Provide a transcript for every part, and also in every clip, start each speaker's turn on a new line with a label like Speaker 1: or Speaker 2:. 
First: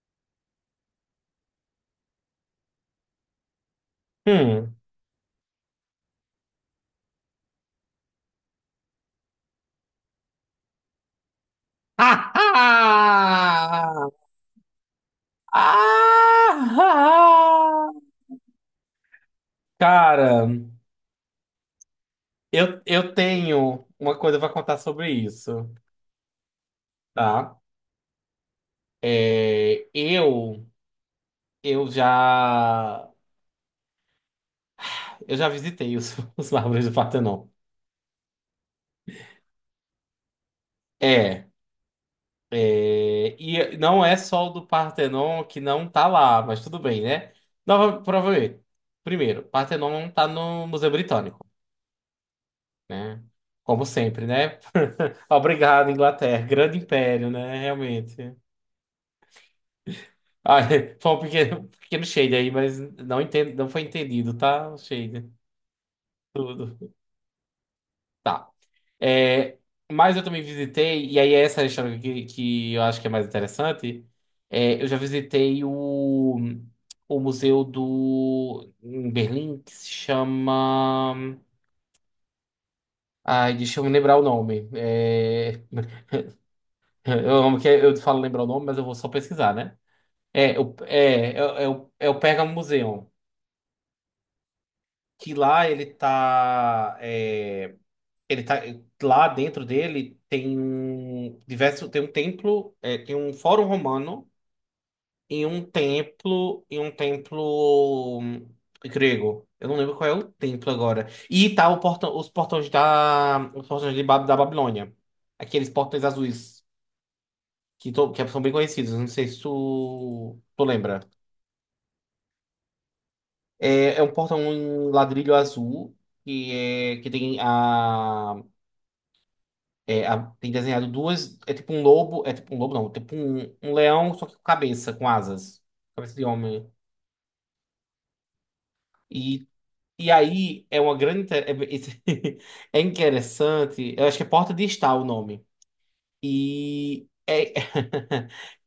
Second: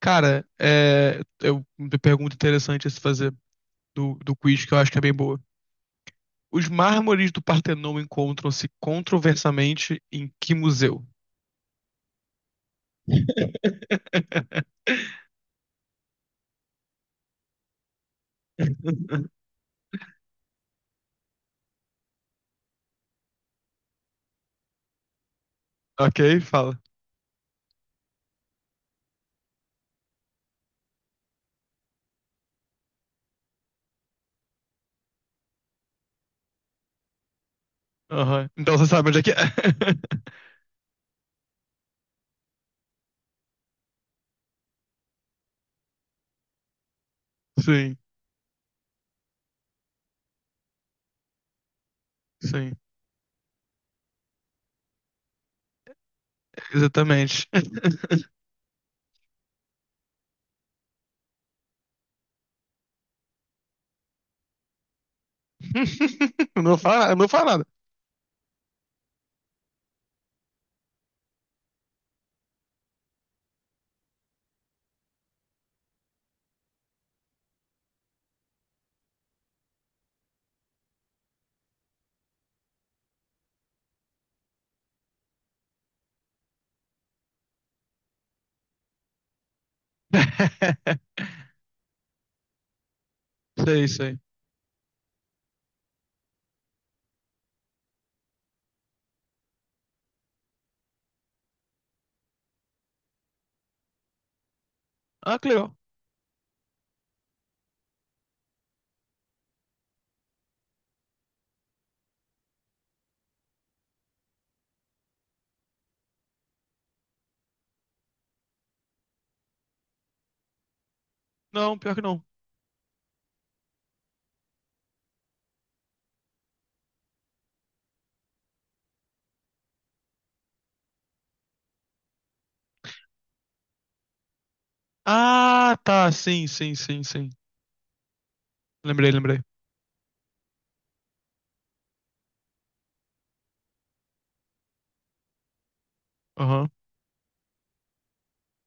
Speaker 1: Cara, uma pergunta interessante a se fazer do quiz, que
Speaker 2: Hum.
Speaker 1: eu acho que é bem boa. Os mármores do Partenon encontram-se controversamente em que museu?
Speaker 2: Ah! Ah! Ah, ah. Cara, eu tenho uma coisa pra contar sobre isso,
Speaker 1: Ok, fala.
Speaker 2: tá? É, eu eu já eu já visitei os, os mármores do Partenon.
Speaker 1: Aham. Então você sabe onde é que é.
Speaker 2: É, e não é só o do Partenon que não tá lá, mas tudo bem, né?
Speaker 1: Sim,
Speaker 2: Nova, provavelmente. Primeiro, Partenon não tá no Museu Britânico,
Speaker 1: sim,
Speaker 2: né? Como sempre, né? Obrigado, Inglaterra. Grande império,
Speaker 1: exatamente.
Speaker 2: né? Realmente. Ah, foi um pequeno, pequeno shade aí, mas não entendo, não foi entendido, tá? O shade.
Speaker 1: Eu
Speaker 2: Tudo.
Speaker 1: Não fala, eu não fala nada.
Speaker 2: Tá. É, mas eu também visitei, e aí essa é a história que eu acho que é mais interessante. Eu já visitei o museu do em Berlim que se chama. Ai, deixa eu me lembrar o nome. Eu amo que eu falo lembrar o nome, mas eu vou só pesquisar, né? É, o, é o é o Pergamon Museum.
Speaker 1: Sei, sei.
Speaker 2: Que lá ele tá. Ele tá. Lá dentro dele tem um diverso. Tem um templo. Tem um fórum romano
Speaker 1: Ah,
Speaker 2: e
Speaker 1: que
Speaker 2: um
Speaker 1: legal.
Speaker 2: templo. E um templo grego. Eu não lembro qual é o templo agora. E tá o portão, os portões da. Os portões de, da Babilônia. Aqueles portões azuis. Que, que são bem conhecidos. Não sei se tu lembra.
Speaker 1: Não, pior que não.
Speaker 2: É um portão em ladrilho azul que tem a, tem desenhado duas é tipo um lobo é tipo um lobo não tipo um, um leão só que com cabeça com asas,
Speaker 1: Ah, tá,
Speaker 2: cabeça de
Speaker 1: sim,
Speaker 2: homem.
Speaker 1: sim, sim, sim. Lembrei, lembrei.
Speaker 2: E e aí é uma grande inte- é, É interessante, eu acho que é porta de estar o nome
Speaker 1: Aham.
Speaker 2: e é,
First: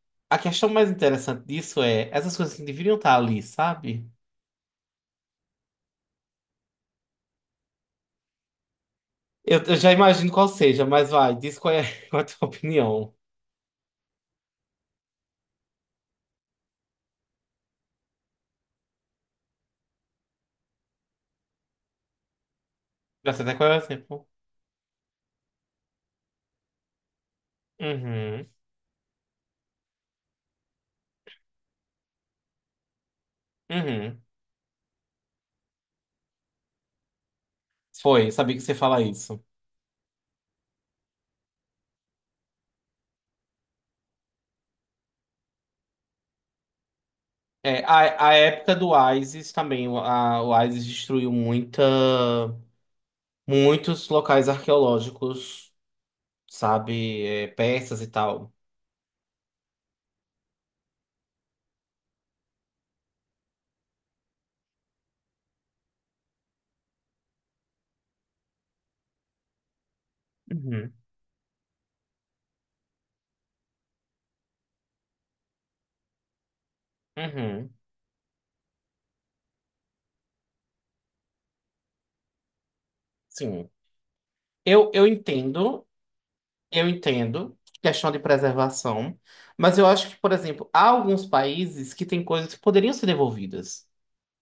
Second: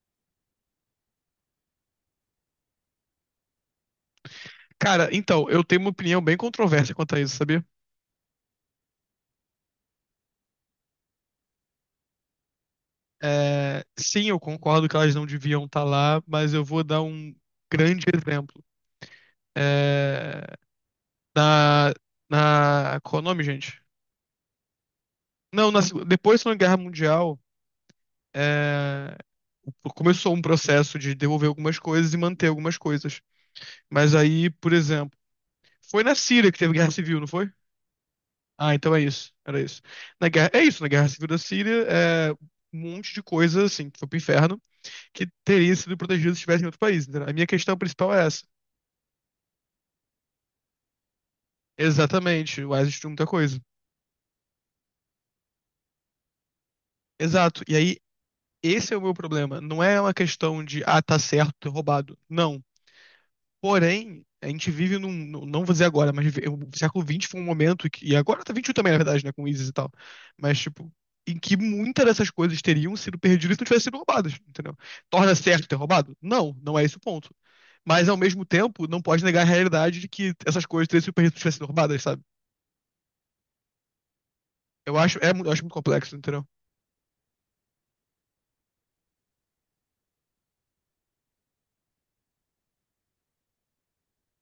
Speaker 2: a questão mais interessante disso é essas coisas que deveriam estar ali, sabe?
Speaker 1: Cara, então, eu tenho uma opinião bem controversa quanto a isso, sabia?
Speaker 2: Eu já imagino qual seja, mas vai, diz qual é, qual é a tua opinião?
Speaker 1: É, sim, eu concordo que elas não deviam estar lá, mas eu vou dar um grande exemplo. É, na, qual é o
Speaker 2: Já sei
Speaker 1: nome,
Speaker 2: até qual é o
Speaker 1: gente?
Speaker 2: exemplo.
Speaker 1: Não, depois da Segunda Guerra Mundial,
Speaker 2: Uhum,
Speaker 1: é, começou um processo de devolver algumas coisas e manter algumas coisas. Mas
Speaker 2: uhum.
Speaker 1: aí, por exemplo, foi na Síria que teve guerra civil, não foi?
Speaker 2: Foi, sabia que
Speaker 1: Ah,
Speaker 2: você
Speaker 1: então é
Speaker 2: fala
Speaker 1: isso,
Speaker 2: isso.
Speaker 1: era isso. Na guerra, é isso, na Guerra Civil da Síria, um monte de coisa, assim, que foi pro inferno, que teria sido protegido se estivesse em outro país. Entendeu? A minha questão
Speaker 2: É,
Speaker 1: principal é
Speaker 2: a
Speaker 1: essa.
Speaker 2: época do ISIS também, o ISIS destruiu muita,
Speaker 1: Exatamente, o Isis de muita coisa.
Speaker 2: muitos locais arqueológicos, sabe, é,
Speaker 1: Exato. E aí,
Speaker 2: persas e tal.
Speaker 1: esse é o meu problema. Não é uma questão de, ah, tá certo ter roubado. Não. Porém, a gente vive não vou dizer agora, mas o século XX foi um momento, e agora tá 21 também, na verdade, né, com o ISIS e tal. Mas, tipo,
Speaker 2: Uhum,
Speaker 1: em que muitas dessas coisas teriam sido perdidas se não tivessem sido roubadas, entendeu? Torna certo ter roubado? Não, não é esse o ponto.
Speaker 2: uhum,
Speaker 1: Mas, ao mesmo tempo, não pode negar a realidade de que essas coisas teriam sido perdidas se não tivessem sido roubadas, sabe?
Speaker 2: sim. Eu,
Speaker 1: Eu
Speaker 2: eu
Speaker 1: acho, é, mu- eu acho muito
Speaker 2: entendo,
Speaker 1: complexo, entendeu?
Speaker 2: eu entendo, questão de preservação, mas eu acho que, por exemplo, há alguns países que têm coisas que poderiam ser devolvidas.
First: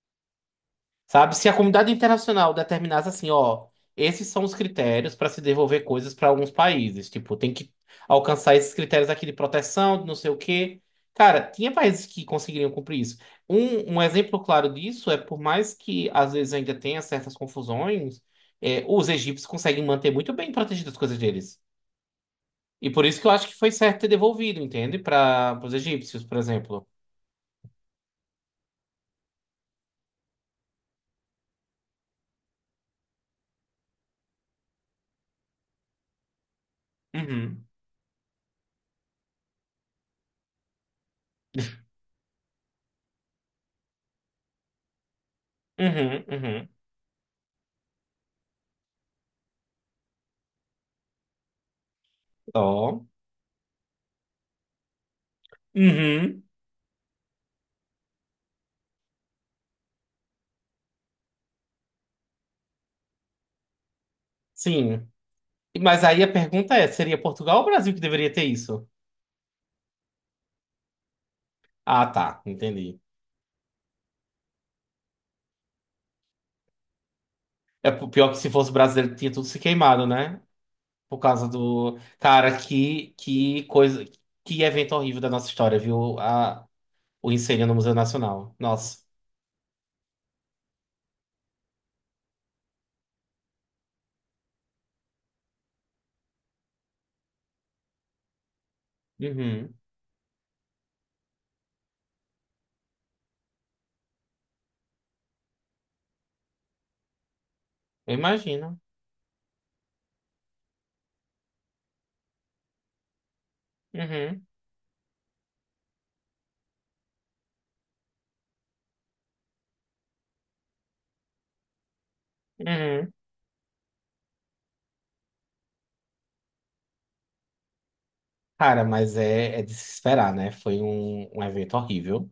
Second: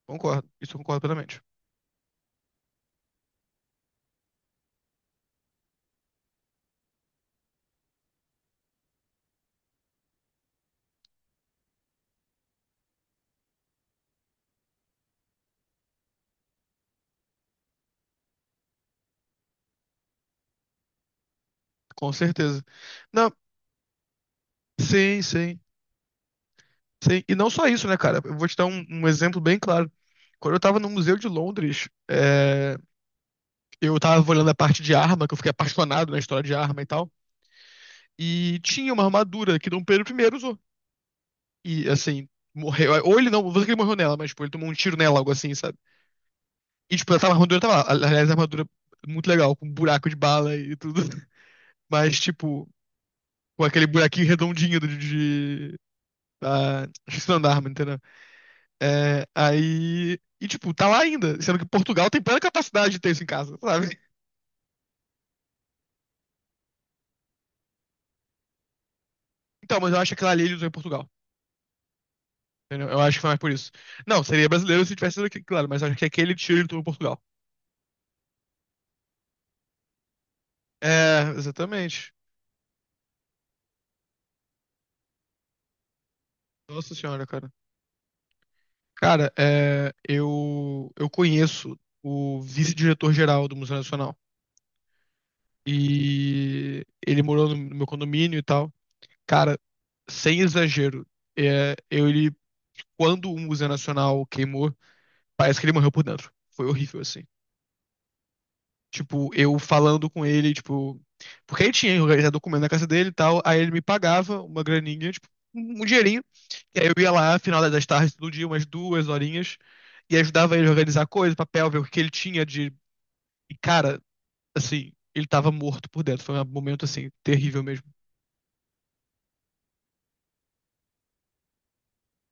Speaker 1: Concordo. Isso eu concordo
Speaker 2: Sabe?
Speaker 1: plenamente.
Speaker 2: Se a comunidade internacional determinasse assim, ó, esses são os critérios para se devolver coisas para alguns países, tipo, tem que alcançar esses critérios aqui de proteção, de não sei o quê. Cara, tinha países que conseguiriam cumprir isso. Um exemplo claro disso é, por mais que às vezes ainda tenha certas confusões, é, os egípcios conseguem manter muito bem protegidas as coisas deles.
Speaker 1: Com certeza.
Speaker 2: E por isso que
Speaker 1: Não,
Speaker 2: eu acho que foi certo ter devolvido, entende?
Speaker 1: sim, sim,
Speaker 2: Para os egípcios, por exemplo.
Speaker 1: sim. E não só isso, né, cara? Eu vou te dar um exemplo bem claro. Quando eu tava no Museu de Londres, eu tava olhando a parte de arma, que eu fiquei apaixonado na história de arma e tal.
Speaker 2: Uhum,
Speaker 1: E tinha uma armadura que Dom Pedro primeiro usou. E, assim, morreu. Ou ele não sei que ele morreu nela, mas, tipo, ele tomou um tiro nela, algo assim, sabe?
Speaker 2: uhum, uhum.
Speaker 1: E, tipo, a armadura tava lá. Aliás, a armadura é muito legal, com um buraco de bala e tudo. Mas, tipo,
Speaker 2: Ó.
Speaker 1: com aquele buraquinho redondinho de
Speaker 2: Uhum.
Speaker 1: Esqueci o nome da arma, entendeu? É, aí. E, tipo, tá lá ainda. Sendo que Portugal tem plena capacidade de ter isso em casa, sabe?
Speaker 2: Sim. Mas aí a pergunta é, seria Portugal ou Brasil que deveria ter isso?
Speaker 1: Então, mas eu acho que aquela ali ele usou em Portugal.
Speaker 2: Ah, tá,
Speaker 1: Entendeu? Eu
Speaker 2: entendi.
Speaker 1: acho que foi mais por isso. Não, seria brasileiro se tivesse sido aqui, claro, mas eu acho que aquele tiro ele tomou em Portugal.
Speaker 2: É pior que se fosse brasileiro tinha tudo se queimado, né? Por
Speaker 1: É,
Speaker 2: causa do
Speaker 1: exatamente.
Speaker 2: cara que evento horrível da nossa história, viu? A
Speaker 1: Nossa senhora,
Speaker 2: O
Speaker 1: cara.
Speaker 2: incêndio no Museu Nacional. Nossa.
Speaker 1: Cara, eu conheço o vice-diretor-geral do Museu Nacional. E ele morou no meu condomínio e tal. Cara,
Speaker 2: Uhum.
Speaker 1: sem exagero, é, eu, ele, quando o Museu Nacional queimou, parece que ele morreu por dentro. Foi horrível, assim.
Speaker 2: Eu imagino.
Speaker 1: Tipo, eu falando com ele, tipo. Porque ele tinha organizado documento na casa dele e tal. Aí ele me pagava
Speaker 2: Uhum.
Speaker 1: uma graninha, tipo, um dinheirinho. E aí eu ia lá, final das tardes, todo dia, umas duas horinhas. E ajudava ele a organizar coisas, papel, ver o que ele tinha de.
Speaker 2: Uhum.
Speaker 1: E, cara, assim, ele tava morto por dentro. Foi um momento, assim, terrível mesmo.
Speaker 2: Cara, mas é, é de se esperar, né? Foi um evento horrível.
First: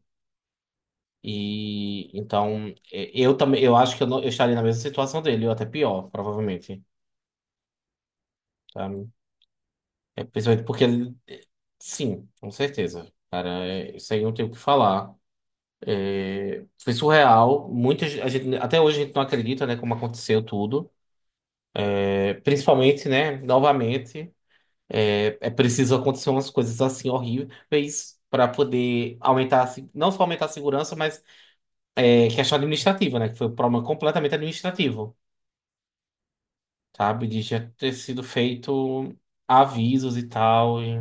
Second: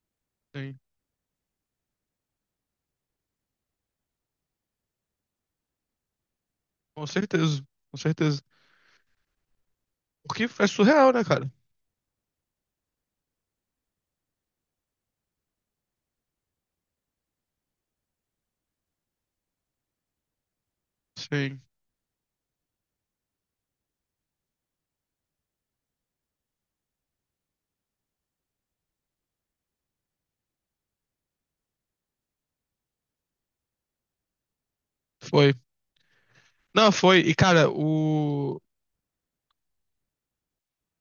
Speaker 1: Sim.
Speaker 2: E então, eu também, eu acho que eu, não, eu estaria na mesma situação dele, ou até pior, provavelmente.
Speaker 1: Com certeza, com certeza.
Speaker 2: Tá? É,
Speaker 1: Porque é
Speaker 2: principalmente porque
Speaker 1: surreal,
Speaker 2: ele.
Speaker 1: né, cara?
Speaker 2: Sim, com certeza. Cara, é, isso aí não tem o que falar. Foi surreal. Muitas a gente, até hoje a gente não acredita, né, como aconteceu tudo.
Speaker 1: Sim,
Speaker 2: É, principalmente, né, novamente, é, é preciso acontecer umas coisas assim horríveis para poder aumentar, a se- não só aumentar a segurança, mas é, questão administrativa, né, que foi um problema completamente administrativo,
Speaker 1: foi. Não, foi.
Speaker 2: sabe?
Speaker 1: E,
Speaker 2: De já
Speaker 1: cara,
Speaker 2: ter sido
Speaker 1: o.
Speaker 2: feito avisos e tal.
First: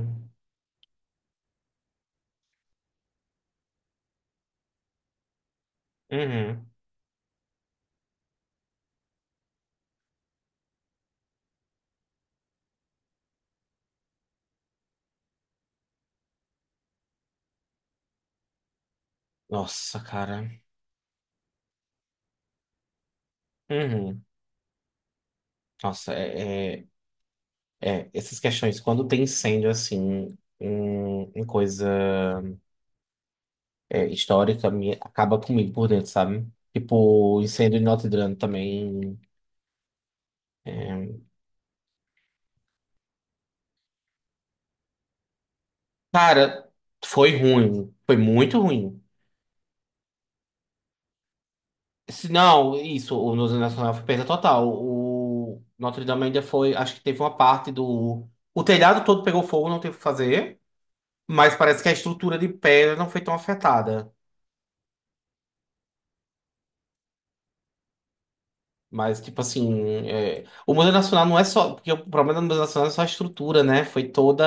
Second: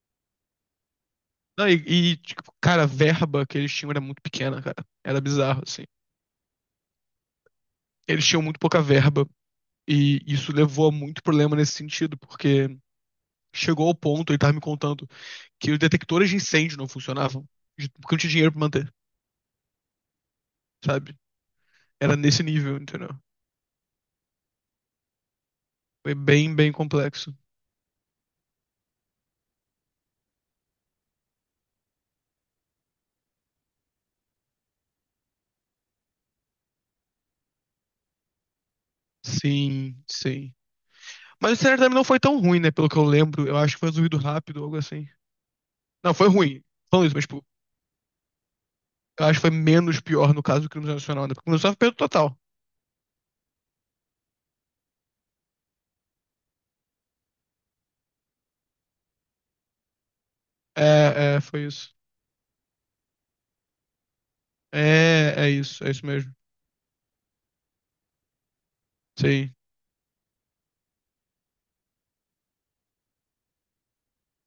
Speaker 1: Não, tipo, cara, a verba que eles tinham era muito pequena, cara. Era bizarro, assim.
Speaker 2: Uhum.
Speaker 1: Eles tinham muito pouca verba. E isso levou a muito problema nesse sentido, porque chegou ao ponto, ele tava me contando, que os detectores de incêndio não funcionavam, porque não tinha dinheiro pra manter,
Speaker 2: Nossa, cara.
Speaker 1: sabe? Era nesse nível, entendeu?
Speaker 2: Uhum. Nossa,
Speaker 1: Foi bem, bem complexo.
Speaker 2: é, essas questões, quando tem incêndio, assim, em, em coisa é, histórica, me, acaba comigo por dentro, sabe? Tipo, incêndio em Notre Dame também.
Speaker 1: Sim, sim.
Speaker 2: é.
Speaker 1: Mas o cenário também não foi tão ruim, né? Pelo que eu lembro, eu acho que foi resolvido rápido, algo assim. Não, foi ruim.
Speaker 2: Cara,
Speaker 1: Falando isso, mas,
Speaker 2: foi
Speaker 1: tipo,
Speaker 2: ruim. Foi muito ruim.
Speaker 1: eu acho que foi menos pior no caso do crime nacional, né? Porque começou a perda
Speaker 2: Se
Speaker 1: total.
Speaker 2: não, isso, o Museu Nacional foi perda total. O Notre Dame ainda foi, acho que teve uma parte do... O telhado todo pegou fogo, não teve o que fazer.
Speaker 1: É, é,
Speaker 2: Mas
Speaker 1: foi
Speaker 2: parece
Speaker 1: isso.
Speaker 2: que a estrutura de pedra não foi tão afetada.
Speaker 1: É, é isso mesmo.
Speaker 2: Mas, tipo
Speaker 1: Sim.
Speaker 2: assim, é, o Museu Nacional não é só. Porque o problema do Museu Nacional é só a estrutura, né? Foi toda.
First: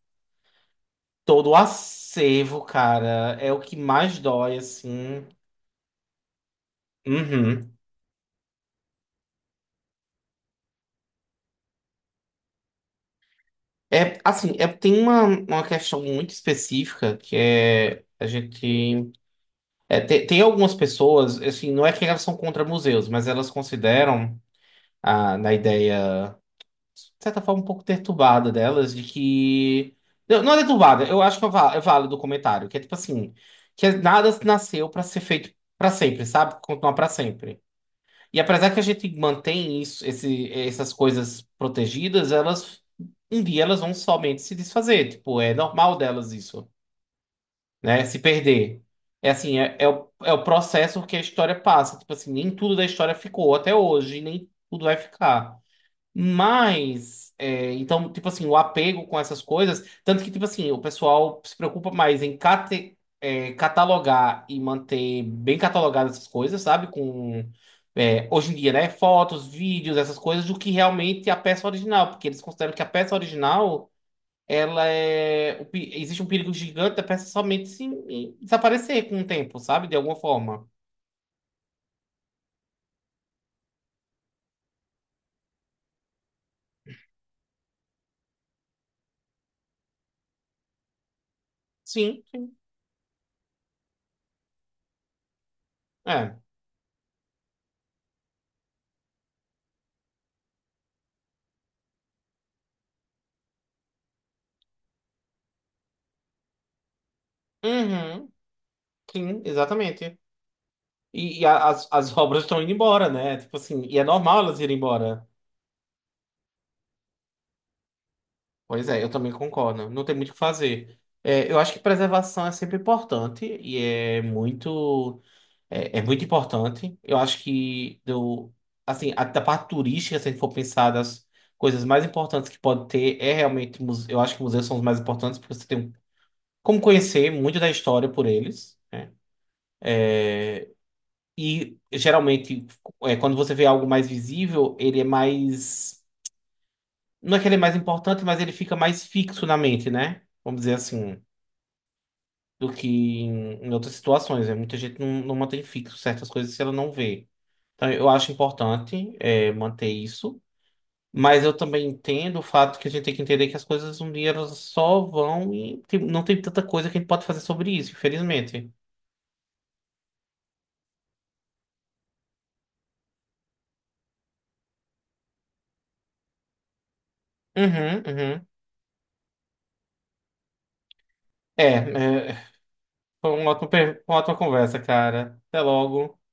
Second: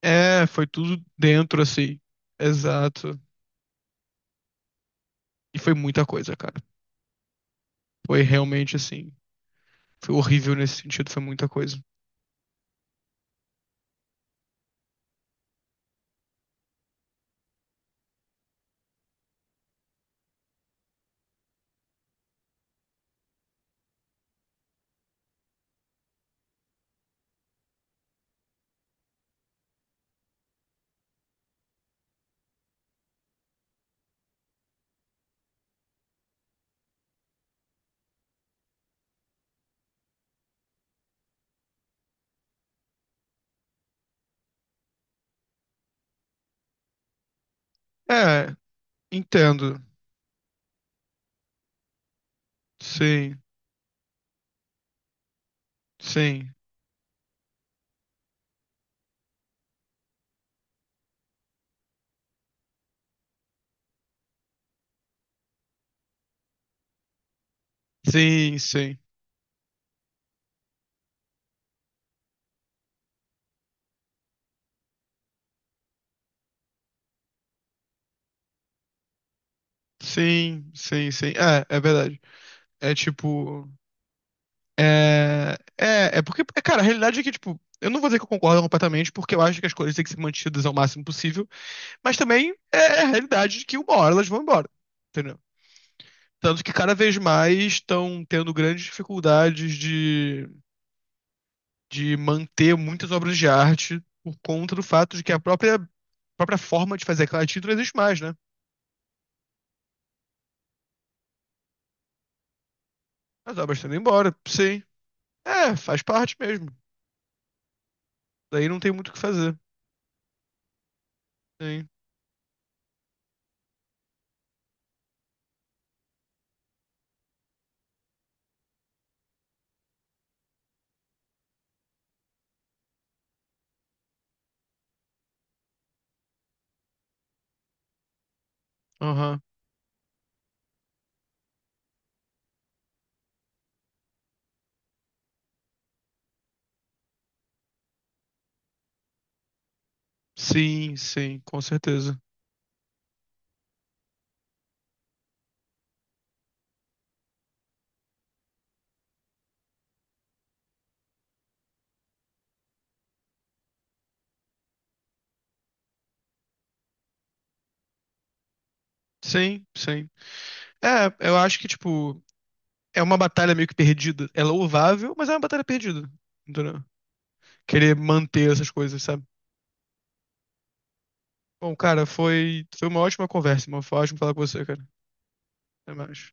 Speaker 1: É, foi tudo
Speaker 2: Todo o
Speaker 1: dentro, assim.
Speaker 2: acervo,
Speaker 1: Exato.
Speaker 2: cara. É o que mais dói, assim.
Speaker 1: E foi muita coisa, cara.
Speaker 2: Uhum.
Speaker 1: Foi realmente assim. Foi horrível nesse sentido, foi muita coisa.
Speaker 2: É, assim, é, tem uma questão muito específica que é. A gente. É, tem, tem algumas pessoas, assim, não é que elas são contra museus, mas elas consideram, ah, na ideia. Certa forma, um pouco perturbada delas, de que. Não, não é perturbada, eu acho que é é válido o comentário, que é tipo assim, que é, nada nasceu pra ser feito pra sempre, sabe? Continuar pra sempre. E apesar que a gente mantém isso, esse, essas coisas protegidas, elas um dia elas vão somente se desfazer. Tipo, é normal delas isso, né? Se
Speaker 1: É,
Speaker 2: perder. É assim, é,
Speaker 1: entendo.
Speaker 2: é o, é o processo que a história passa. Tipo assim, nem tudo da história
Speaker 1: Sim,
Speaker 2: ficou até hoje, nem tudo vai ficar.
Speaker 1: sim.
Speaker 2: Mas, é, então, tipo assim, o apego com essas coisas, tanto que, tipo assim, o pessoal se preocupa mais em é, catalogar e manter bem catalogadas essas coisas, sabe? Com, é, hoje em
Speaker 1: Sim,
Speaker 2: dia, né?
Speaker 1: sim.
Speaker 2: Fotos, vídeos, essas coisas, do que realmente a peça original, porque eles consideram que a peça original, ela é. Existe um perigo gigante da peça somente se em- desaparecer com o tempo, sabe? De alguma forma.
Speaker 1: Sim, sim, sim. É, é verdade. É tipo. É, é porque, cara, a realidade é que, tipo, eu não vou dizer que eu concordo completamente, porque eu acho que as coisas têm que ser mantidas ao máximo possível. Mas
Speaker 2: Sim,
Speaker 1: também
Speaker 2: sim.
Speaker 1: é a realidade de que uma hora elas vão embora, entendeu?
Speaker 2: É.
Speaker 1: Tanto que cada vez mais estão tendo grandes dificuldades de manter muitas obras de arte por conta do fato de que a própria forma de fazer aquela arte não existe mais,
Speaker 2: Uhum.
Speaker 1: né?
Speaker 2: Sim, exatamente. As, as obras estão indo embora, né?
Speaker 1: As
Speaker 2: Tipo
Speaker 1: obras
Speaker 2: assim,
Speaker 1: estão
Speaker 2: e
Speaker 1: indo
Speaker 2: é
Speaker 1: embora,
Speaker 2: normal elas irem
Speaker 1: sim.
Speaker 2: embora.
Speaker 1: É, faz parte mesmo. Daí não
Speaker 2: Pois
Speaker 1: tem
Speaker 2: é,
Speaker 1: muito
Speaker 2: eu
Speaker 1: o que
Speaker 2: também
Speaker 1: fazer.
Speaker 2: concordo. Não tem muito o que fazer. É, eu acho que
Speaker 1: Sim,
Speaker 2: preservação é sempre importante e é muito, é muito importante. Eu acho que do, assim, a, da parte turística, se a gente for pensar das coisas mais importantes que pode ter, é realmente, eu acho que museus são os mais importantes porque você tem como conhecer muito da história por eles, né?
Speaker 1: aham.
Speaker 2: E geralmente, é, quando você vê algo mais visível, ele é mais. Não é que ele é mais importante, mas ele fica mais fixo na mente, né? Vamos dizer
Speaker 1: Sim,
Speaker 2: assim,
Speaker 1: sim, com certeza.
Speaker 2: do que em, em outras situações. Né? Muita gente não, não mantém fixo certas coisas se ela não vê. Então, eu acho importante é, manter isso, mas eu também entendo o fato que a gente tem que entender que as coisas um dia elas só vão e não tem tanta coisa que a gente pode fazer sobre isso, infelizmente.
Speaker 1: Sim, sim. É, eu acho que, tipo, é uma batalha meio que perdida. É louvável, mas é uma batalha perdida. Entendeu? Querer
Speaker 2: Uhum, uhum.
Speaker 1: manter essas coisas, sabe? Bom, cara,
Speaker 2: É, é,
Speaker 1: foi uma ótima
Speaker 2: foi uma ótima,
Speaker 1: conversa, mano. Foi
Speaker 2: uma
Speaker 1: ótimo falar
Speaker 2: ótima
Speaker 1: com você,
Speaker 2: conversa,
Speaker 1: cara.
Speaker 2: cara. Até
Speaker 1: Até
Speaker 2: logo.
Speaker 1: mais.